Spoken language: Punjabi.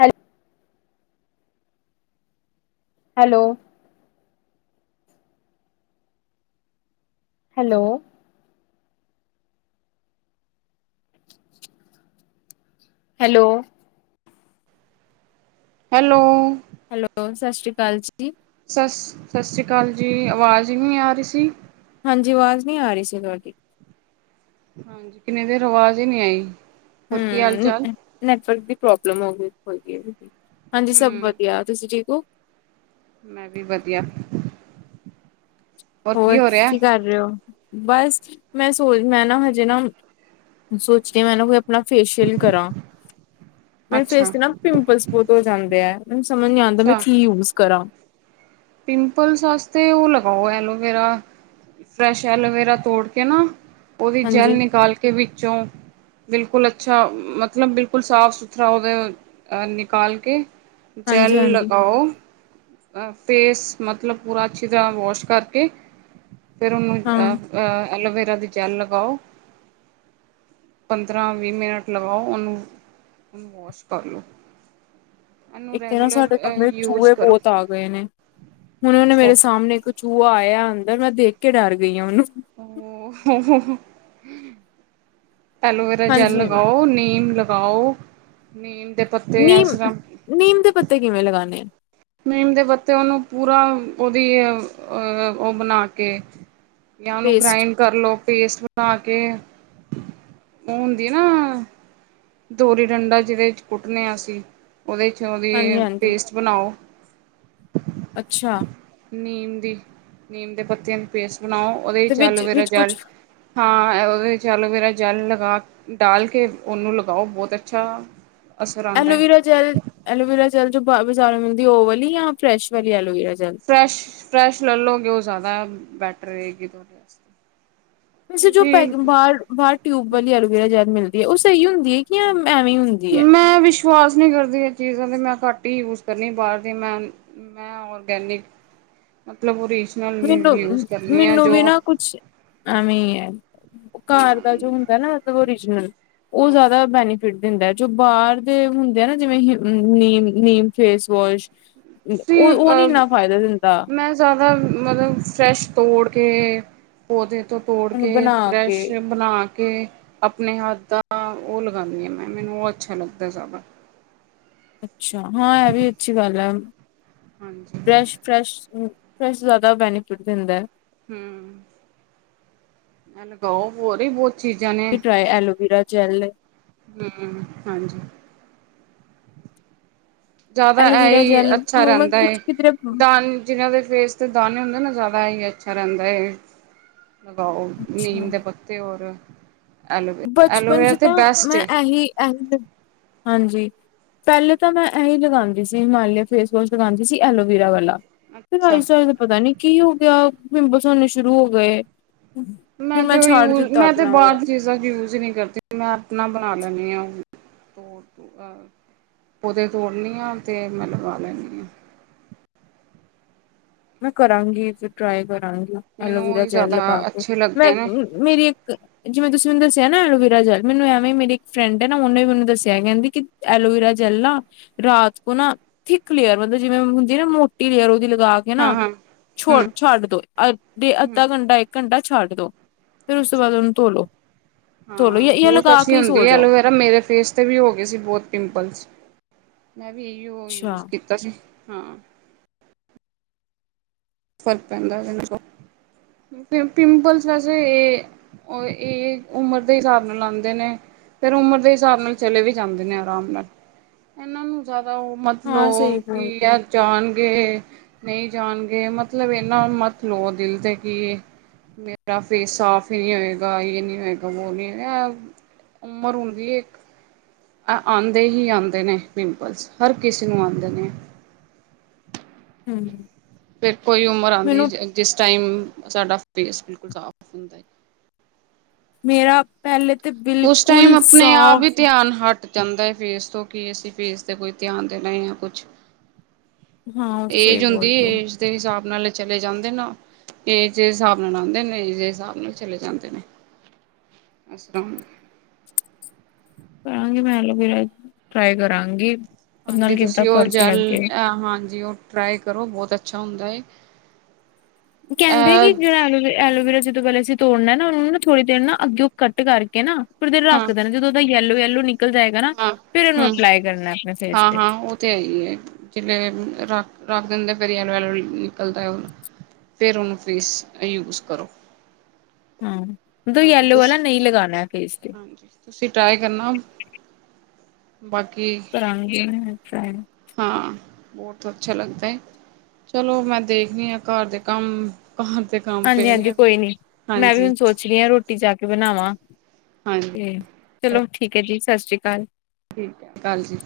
Hello hello hello hello hello hello ਸਤਿ ਸ਼੍ਰੀ ਅਕਾਲ ਜੀ ਸ ਸਤਿ ਸ਼੍ਰੀ ਅਕਾਲ ਜੀ ਆਵਾਜ਼ ਈ ਨੀ ਆ ਰੀ ਸੀ ਹਾਂਜੀ ਆਵਾਜ਼ ਨਹੀਂ ਆ ਰਹੀ ਸੀ ਤੁਹਾਡੀ ਹਾਂਜੀ ਕਿੰਨਨੀ ਦੇਰ ਆਵਾਜ਼ ਹੀ ਨਹੀਂੀ ਆਈ ਹੋਰ ਕੀ ਹਾਲ ਚਾਲ ਹਮ ਨੈਟਵਰਕ ਦੀ ਪ੍ਰੋਬਲਮ ਹੋ ਅ ਹੋਗੀ ਹੈ ਹਾਂਜੀ ਹੂੰ ਸਭ ਵਧੀਆ ਤੁਸੀਂ ਠੀਕ ਹੋ ਮੈਂ ਵੀ ਵਧੀਆ ਹੋਰ ਕੀ ਕਰ ਰਹੇ ਹੋ ਬਸ ਮੈਂ ਸੋਚ ਮੈਂ ਨਾ ਹਜੇ ਨਾ ਸੋਚਦੀ ਮੈਂ ਨਾ ਕੋਈ ਆਪਣਾ ਫੇਸ਼ੀਅਲ ਕਰਾਂ ਮੇਰੇ ਫੇਸ ਅੱਛਾ ਦੇ ਨਾ ਪਿੰਪਲਸ ਬਹੁਤ ਹੋ ਜਾਂਦੇ ਆ ਮੈਨੂੰ ਸਮਝ ਨੀ ਆਉਂਦਾ ਮੈਂ ਅੱਛਾ ਕੀ ਯੂਜ ਕਰਾਂ ਪਿੰਪਲਸ ਵਾਸਤੇ ਉਹ ਲਗਾਓ ਐਲੋਵੇਰਾ ਫਰੈਸ਼ ਐਲੋਵੇਰਾ ਤੋੜ ਕੇ ਨਾ ਉਹਦੀ ਜੈਲ ਹਾਂਜੀ, ਨਿਕਾਲ ਕੇ ਵਿੱਚੋਂ ਬਿਲਕੁਲ ਅੱਛਾ ਮਤਲਬ ਬਿਲਕੁਲ ਸਾਫ ਸੁਥਰਾ ਉਹਦੇ ਨਿਕਾਲ ਕੇ ਜੈਲ ਹਾਂਜੀ, ਹਾਂਜੀ ਲਗਾਓ ਅ ਫੇਸ ਮਤਲਬ ਪੂਰਾ ਅੱਛੀ ਤਰ੍ਹਾਂ ਵਾਸ਼ ਕਰਕੇ ਫੇਿਰ ਉਹਨੂੰ ਹਾਂ ਅ ਅਹ ਐਲੋਵੇਰਾ ਦੀ ਜੈਲ ਲਗਾਓ ਪੰਦਰਾਂ ਵੀਹ ਮਿੰਟ ਲਗਾਓ ਉਹਨੂੰ ਉਹਨੂੰ ਵੋਸ਼ ਕਰ ਲਉ ਇੱਕ ਤੇ ਨਾ ਸਾਡੇ ਕਮਰੇ ਚ ਯੂਜ ਚੂਹੇ ਕਰੋ ਬਹੁਤ ਆ ਗਏ ਨੇ ਹੁਣ ਉਹਨੇ ਅੱਛਾ ਮੇਰੇ ਸਾਹਮਣੇ ਇੱਕ ਚੂਹਾ ਆਇਆ ਅੰਦਰ ਮੈਂ ਦੇਖ ਕੇ ਡਰ ਗਈ ਹਾਂ ਉਹਨੂੰ [unintelligible] ਐਲੋਵੇਰਾ ਜੈੱਲ ਹਾਂਜੀ ਲਗਾਓ ਨੀਮ ਲਗਾਓ ਨੀਮ ਦੇ ਪੱਤੇ ਨੀਮ ਇਸ ਤਰ੍ਹਾਂ ਨੀਮ ਦੇ ਪੱਤੇ ਕਿਵੇਂ ਲਗਾਉਂਣੇ ਆ ਨੀਮ ਦੇ ਬੱਤੇ ਉਹਨੂੰ ਪੂਰਾ ਉਹਦੀ ਉਹ ਬਣਾ ਕੇ ਜਾਂ ਉਹਨੂੰ ਪੇਸਟ ਗ੍ਰਾਇੰਡ ਕਰ ਲੋ ਪੇਸਟ ਬਣਾ ਕੇ ਉਹ ਹੁੰਦੀ ਨਾ ਦੋਰੀ ਡੰਡਾ ਜਿਹਦੇ ਚ ਕੁੱਟਨੇ ਆ ਅਸੀਂ ਉਹਦੇ ਚ ਹਾਂਜੀ ਉਹਦੀ ਹਾਂਜੀ ਪੇਸਟ ਬਣਾਓ ਅੱਛਾ ਨੀਮ ਦੀ ਨੀਮ ਦੇ ਪੱਤਿਆਂ ਦੀ ਪੇਸਟ ਬਣਾਓ ਉਹਦੇ ਵਿੱਚ ਆਲੂਵੇੇਰਾ ਜਲ ਹਾਂ ਉਹਦੇ ਚਲੋ ਵੀੇਰਾ ਜਲ ਲਗਾ ਕੇ ਡਾਲ ਕੇ ਉਹਓਨੂੰ ਲਗਾਓ ਬਹੁਤ ਅੱਛਾ ਅਸਰ ਆਉਂਦਾ ਹੈ ਐਲੋਵੀਰਾ ਜੈਲ ਐਲੋਵਰਾ ਜੈਲ ਜੋ ਬਾ ਬਾਜ਼ਾਰੋਂ ਮਿਲਦੀ ਉਹਓ ਵਾਲੀ ਜਾਂ ਫਰੈਸ਼ ਵਾਲੀ ਐਲੋਵੀਰਾ ਜੈਲ ਫਰੈੱਸ਼ ਫਰੈਸ਼ ਲੈ ਲਓਗੇ ਉਹ ਜ਼ਿਆਦਾ ਬੈਟਰ ਰਹੇਗੀ ਤੁਹਾਡੇ ਵਾਸਤੇ ਵੈਸੇ ਜੋ ਪੈ ਕਿਉਂਕਿ ਬਾਹਰ ਬਾਹਰ ਟਿਊਬ ਵਾਲੀ ਐਲੋਵੇਰਾ ਜੈੱਲ ਮਿਲਦੀ ਹੈ ਉਹ ਸਹੀ ਹੁੰਦੀ ਹੈ ਕਿ ਐਵੇਂ ਹੀ ਹੁੰਦੀ ਦੀ ਐ ਮੈਂ ਵਿਸ਼ਵਾਸ ਨਹੀਂ ਕਰਦੀ ਇਹ ਚੀਜ਼ਾਂ ਮੈਂ ਘੱਟ ਹੀ ਯੂਜ ਕਰਨੀ ਬਾਹਰ ਦੀਆਂ ਮੈਂ ਹਾਂ ਮੈਂ ਔਰਗੈਨਿਕ ਮਤਲਬ ਉਹਦੀ ਮੈਨੂੰ ਮੈਨੂੰ ਵੀ ਨਾ ਕੁਛ ਐਵੇਂ ਹੈ ਹਾਂ ਕਾਰ ਦਾ ਜੋ ਹੁੰਦਾ ਨਾ ਓਰੀਜਨਲ ਉਹ ਹਾਂ ਜ਼ਿਆਦਾ ਬੈਨੀਫਿਟ ਦਿੰਦਾ ਜੋ ਬਾਹਰ ਦੇ ਹੁੰਦੇ ਆ ਜਿਵੇਂ ਨੀਮ ਨੀਮ ਫੇਸ ਵੋਸ਼ ਨ ਤੁਸੀਂ ਉਹ ਉਹ ਨੀ ਅ ਇੰਨਾ ਫ਼ਾਇਦਾ ਦਿੰਦਾ ਮੈਂ ਜ਼ਿਆਦਾ ਮਤਲਬ ਫਰੈਸ਼ ਤੋੜ ਕੇ ਪੌਦੇ ਤੋਂ ਤੋੜ ਉਹਨੂੰ ਕੇ ਬਣਾ ਕੇ ਫਰੈਸ਼ ਬਣਾ ਕੇ ਆਪਣੇ ਹੱਥ ਦਾ ਉਹ ਲਗਾਉਂਦੀ ਹਾਂ ਮੈਂ ਮੈਨੂੰ ਉਹ ਅੱਛਾ ਲੱਗਦਾ ਜ਼ਿਆਦਾ ਅੱਛਾ ਹਾਂ ਇਹ ਵੀ ਅੱਛੀ ਗੱਲ ਹੈ ਹਾਂਜੀ ਫਰੈਸ਼ ਫਰੈਸ਼ ਫਰੈਸ ਜ਼ਿਆਦਾ ਬੈਨੀਫਿਟ ਦਿੰਦਾ ਹੈ ਹਮ ਐ ਲਗਾਓ ਹੋਰ ਹੀ ਬਹੁਤ ਚੀਜ਼ਾਂ ਨੇ ਵੀ ਟਰਾਏ ਐਲੋਵਰਾ ਜੈਲ ਹਮ ਹਾਂਜੀ ਜ਼ਿਆਦਾ ਐਲੋਵਰਾ ਐਹੀ ਜੈਲ ਅੱਛਾ ਮੈਂ ਰਹਿੰਦਾ ਹੈ ਕੁਛ ਕਿਧਰੇ ਦਾਨ ਜਿਹਨਾਂ ਦੇ ਫੇਸ ਤੇ ਦਾਣੇੇ ਹੁੰਦੇ ਨਾ ਜ਼ਿਆਦਾ ਹੀ ਅੱਛਾ ਰਹਿੰਦਾ ਏ ਲਗਾਓ ਨੀਮ ਅੱਛਾ ਦੇ ਪੱਤੇ ਔਰ ਐਲੋਵੇਰਾ ਬਚਪਨ ਐਲੋਵੇਰਾ 'ਚ ਤੇ ਨਾ ਬੈਸਟ ਮੈਂ ਏ ਇਹੀ ਇਹੀ ਹਾਂਜੀ ਪਹਿਲੇ ਤਾਂ ਮੈਂ ਐਹੀ ਲਗਾਉਂਦੀ ਸੀ ਹਿਮਾਲਿਆ ਫੇਸ ਵੋਸ਼ ਲਗਾਉਂਦੀ ਸੀ ਐਲੋਵੀਰਾ ਵਾਲਾ ਫਿਰ ਰਾਜ ਅੱਛਾ ਸਾਏ ਦਾ ਪਤਾ ਨੀ ਕੀ ਹੋ ਗਿਆ ਪਿੰਪਲਸ ਆਉਣੇ ਸ਼ੁਰੂ ਹੋ ਗਏ ਫਿਰ ਮੈਂ ਤੇ ਛੱਡ ਯੂਜ ਦਿੱਤਾ ਮੈ ਤੇ ਆਪਣਾ ਉਹ। ਬਾਹਰ- ਚੀਜ਼ਾਂ ਯੂਜ ਹੀ ਨਹੀ ਕਰਦੀ ਮੈ ਆਪਣਾ ਬਣਾ ਲੈਂਦੀ ਹਾਂ ਤੋ ਤੋਂ- ਹਾਂ ਪੌਦੇ ਤੋੜਨੀ ਹਾਂ ਤੇ ਮੈ ਲਗਾ ਲੈਂਦੀ ਹਾਂ। ਮੈ ਕਰਾਂਗੀ ਫੇਰ ਟਰਾਈ ਕਰਾਂਗੀ ਮੈਨੂੰ ਐਲੋਵੀਰਾ ਉਹੀ ਜੈਲ ਜ਼ਿਆਦਾ ਲਗਾ ਕੇ ਅੱਛੇ ਮੈ ਲੱਗਦੇ ਨੇ ਇਕ ਮੇਰੀ ਇਕ- ਜਿਵੇਂ ਤੁਸੀ ਮੈਨੂੰ ਦਸਿਆ ਨਾ ਐਲੋਵੀਰਾ ਜਲ ਮੈਨੂੰ ਐਵੇਂ ਮੇਰੀ ਇਕ ਫਰੈਂਡ ਹੈ। ਉਹਨੇ ਮੈਨੂੰ ਦਸਿਆ ਕਹਿੰਦੀ ਕਿ- ਐਲੋਵੀਰਾ ਜੈਲ ਨਾ- ਰਾਤ ਕੋ ਨਾ ਥਿੱਕ ਲੇਅਰ ਮਤਲਬ ਜਿਵੇ ਹੁੰਦੀ ਨਾ ਮੋਟੀ ਲੇਅਰ ਉਹਦੀ ਲਗਾ ਕੇ- ਹਾਂ ਹੈਨਾ ਹਾਂ ਛੋ ਹਮ ਛੱਡ ਦੋ ਹਮ ਅੱਧਾ ਘੰਟਾ ਇਕ ਘੰਟਾ ਛੱਡ ਦੋ- ਫਿਰ ਉਸ ਤੋਂ ਅੱਛਾ ਬਾਅਦ ਉਹਨੂੰ ਧੋਲੋ ਧੋਲੋ ਇਹ ਲਗਾ ਕੇ ਹੀ ਸੋ ਜਾਓ- ਨਾ ਮੇਰੇ ਫੇਸ ਵੀ ਹੋ ਗਏ ਸੀ ਬਹੁਤ ਪਿੰਪਲਸ ਮੈ ਵੀ ਇਹੀਓ ਅੱਛਾ। ਯੂਜ ਕੀਤਾ- ਤਸੀ ਹਾਂ ਫਰਕ ਪੈਂਦਾ ਇਹਦੇ ਤੋਂ ਪਿੰਪਲਸ ਵੈਸੇ ਇਹ ਉਹ ਇਹ ਉਮਰ ਦੇ ਹਿਸਾਬ ਨਾਲ ਆਉਂਦੇ ਨੇ- ਫੇਰ ਉਮਰ ਦੇ ਹਿਸਾਬ ਨਾਲ ਚਲੇ ਵੀ ਜਾਂਦੇ ਨੇ ਆਰਾਮ ਨਾਲ ਇਹਨਾਂ ਨੂੰ ਜਿਆਦਾ ਉਹ ਮਤ ਹਾਂ ਸਹੀ ਲਓ ਕਿ ਬੋਲ ਐ ਜਾਣਗੇ ਨਹੀ ਜਾਣਗੇ ਮਤ- ਮਤਲਬ ਇੰਨਾ ਮਤ ਲਓ ਦਿਲ ਤੇ ਕਿ- ਮੇਰਾ ਫੇਸ ਸਾਫ਼ ਹੀ ਨਹੀ ਹੋਏਗਾ ਯੇ ਨਹੀ ਹੋਏਗਾ ਵੋ ਨੀ ਹੋਗਾ- ਉਮਰ ਹੁੰਦੀ ਏ ਇਕ- ਅ ਆਉਦੇ ਹੀ ਆਉਦੇ ਨੇ ਪਿੰਪਲਸ ਹਰ ਕਿਸੇ ਨੂੰ ਆਉੰਦੇ ਨੇ- ਹਮ ਫੇਰ ਕੋਈ ਉਮਰ ਆਉਦੀ ਮੈਨੂੰ ਜਿਸ ਟਾਈਮ ਸਾਡਾ ਫੇਸ ਬਿਲਕੁਲ ਸਾਫ਼ ਹੁੰਦਾ ਹੈ। ਮੇਰਾ- ਪਹਿਲੇ ਤੇ [unintelligible] ਉਸ ਟਾਈਮ ਆਪਣੇ ਆਪ ਹੀ ਸਾਫ਼ ਧਿਆਨ ਹਟ- ਜਾਂਦਾ ਹੈ। ਫੇਸ ਤੋ ਕਿ ਅਸੀ ਫੇਸ ਤੇ ਕੋਈ ਧਿਆਨ ਦੇਣਾ ਆ ਕੁਛ- ਹਾਂ ਉਹ ਤੇ ਸਹੀ ਏਜ ਬੋਲ ਹੁੰਦੀ ਰਹੇ ਏਜ- ਹੋ ਏਜ ਦੇ ਹਿਸਾਬ ਨਾਲ ਚਲੇ ਜਾਦੇ ਨਾ ਏਜ ਦੇ ਹਿਸਾਬ ਨਾਲ ਆਉਦੇ ਨੇ ਇਸਦੇ ਹਿਸਾਬ ਨਾਲ ਚਲੇ ਜਾਦੇ ਨੇ- ਤ [unintelligible] ਕਰਾਂਗੀ ਮੈ ਐਲੋਵੇਰਾ ਟਰਾਈ ਕਰਾਂਗੀ। ਹਾਂਜੀ ਨਾਲ ਕਿੱਦਾਂ ਤੁਸੀ ਉਹ ਫ਼ਰਕ ਜੈਲ ਲੱਗੇ ਹਾਂਜੀ ਉਹ ਟਰਾਈ ਕਰੋ ਬਹੁਤ ਅਛਾ ਹੁੰਦਾ ਹੈ। ਕਹਿਦੇ ਕਿ ਜਿਹੜਾ ਐਲੋ ਐਲੋਵੇਰਾ ਜਦੋ ਪਹਿਲ- ਤੋੜਨਾ ਨਾ ਉਹਨੂੰ ਨਾ ਥੋੜੀ ਦੇਰ ਨਾ ਅੱਗਿਓਂ ਕੱਟ ਕਰਕੇ ਨਾ ਫਿਰ ਥੋੜੀ ਦੇਰ ਹਾਂ ਰੱਖ ਦੇਣਾ ਜਦੋਂ ਉਹਦਾ ਯੈਲੋ ਯੈਲੋ ਨਿਕ- ਨਿਕਲ ਜਾਏਗਾ ਨਾ ਹਾਂ ਫੇਰ ਉਹਨੂੰ ਹੂੰ ਅਪਲਾਈ ਕਰਨਾ ਆਪਣੇ ਫੇਸ ਤੇ- ਹਾਂ-ਹਾਂ ਉਹ ਤੇ ਏਹੀ ਏ ਜਿਲੇ ਰੱਖ ਦਿੰਦੇ ਫੇਰ ਫਿਰ ਯੈਲੋ- ਯੈਲੋ ਨਿਕਲਦਾ- ਫਿਰ ਉਹਨੂੰ ਫੇਸ ਯੂਜ਼ ਕਰੋ- ਹਾਂ ਮਤਲਬ ਹਾਂਜੀ ਯੈਲੋ ਵਾਲਾ ਨਹੀ ਲਗਾਉਣਾ ਫੇਸ ਤੇ- ਤੁਸੀ ਟਰਾਈ ਕਰਨਾ ਬਾਕੀ- ਕਰਾਂਗੀ ਮੈਂ ਟਰਾਈ- ਹਾਂ ਬਹੁਤ ਅਛਾ ਲਗਦਾ ਹੈ। ਚਲੋ ਮੈ ਦੇਖਦੀ ਹਾਂ ਘਰ ਦੇ ਕਮ ਘਰ ਦੇ- ਕੰਮ ਹਾਂਜੀ- ਪਏ ਹਾਂਜੀ ਨੇ ਕੋਈ ਨੀ ਮੈ ਵੀ ਹੁਣ ਹਾਂਜੀ-ਹਾਂਜੀ ਸੋਚ ਰਹੀ ਹਾਂ ਰੋਟੀ ਜਾ ਕੇ ਬਣਾਵਾਂ- ਹਾਂਜੀ, - ਤੇ ਚਲੋ ਠੀਕ ਹੈ ਜੀ ਸਤਿ ਸ੍ਰੀ ਅਕਾਲ- ਠੀਕ ਹੈ। ਸਤਿ ਸ੍ਰੀ ਅਕਾਲ ਜੀ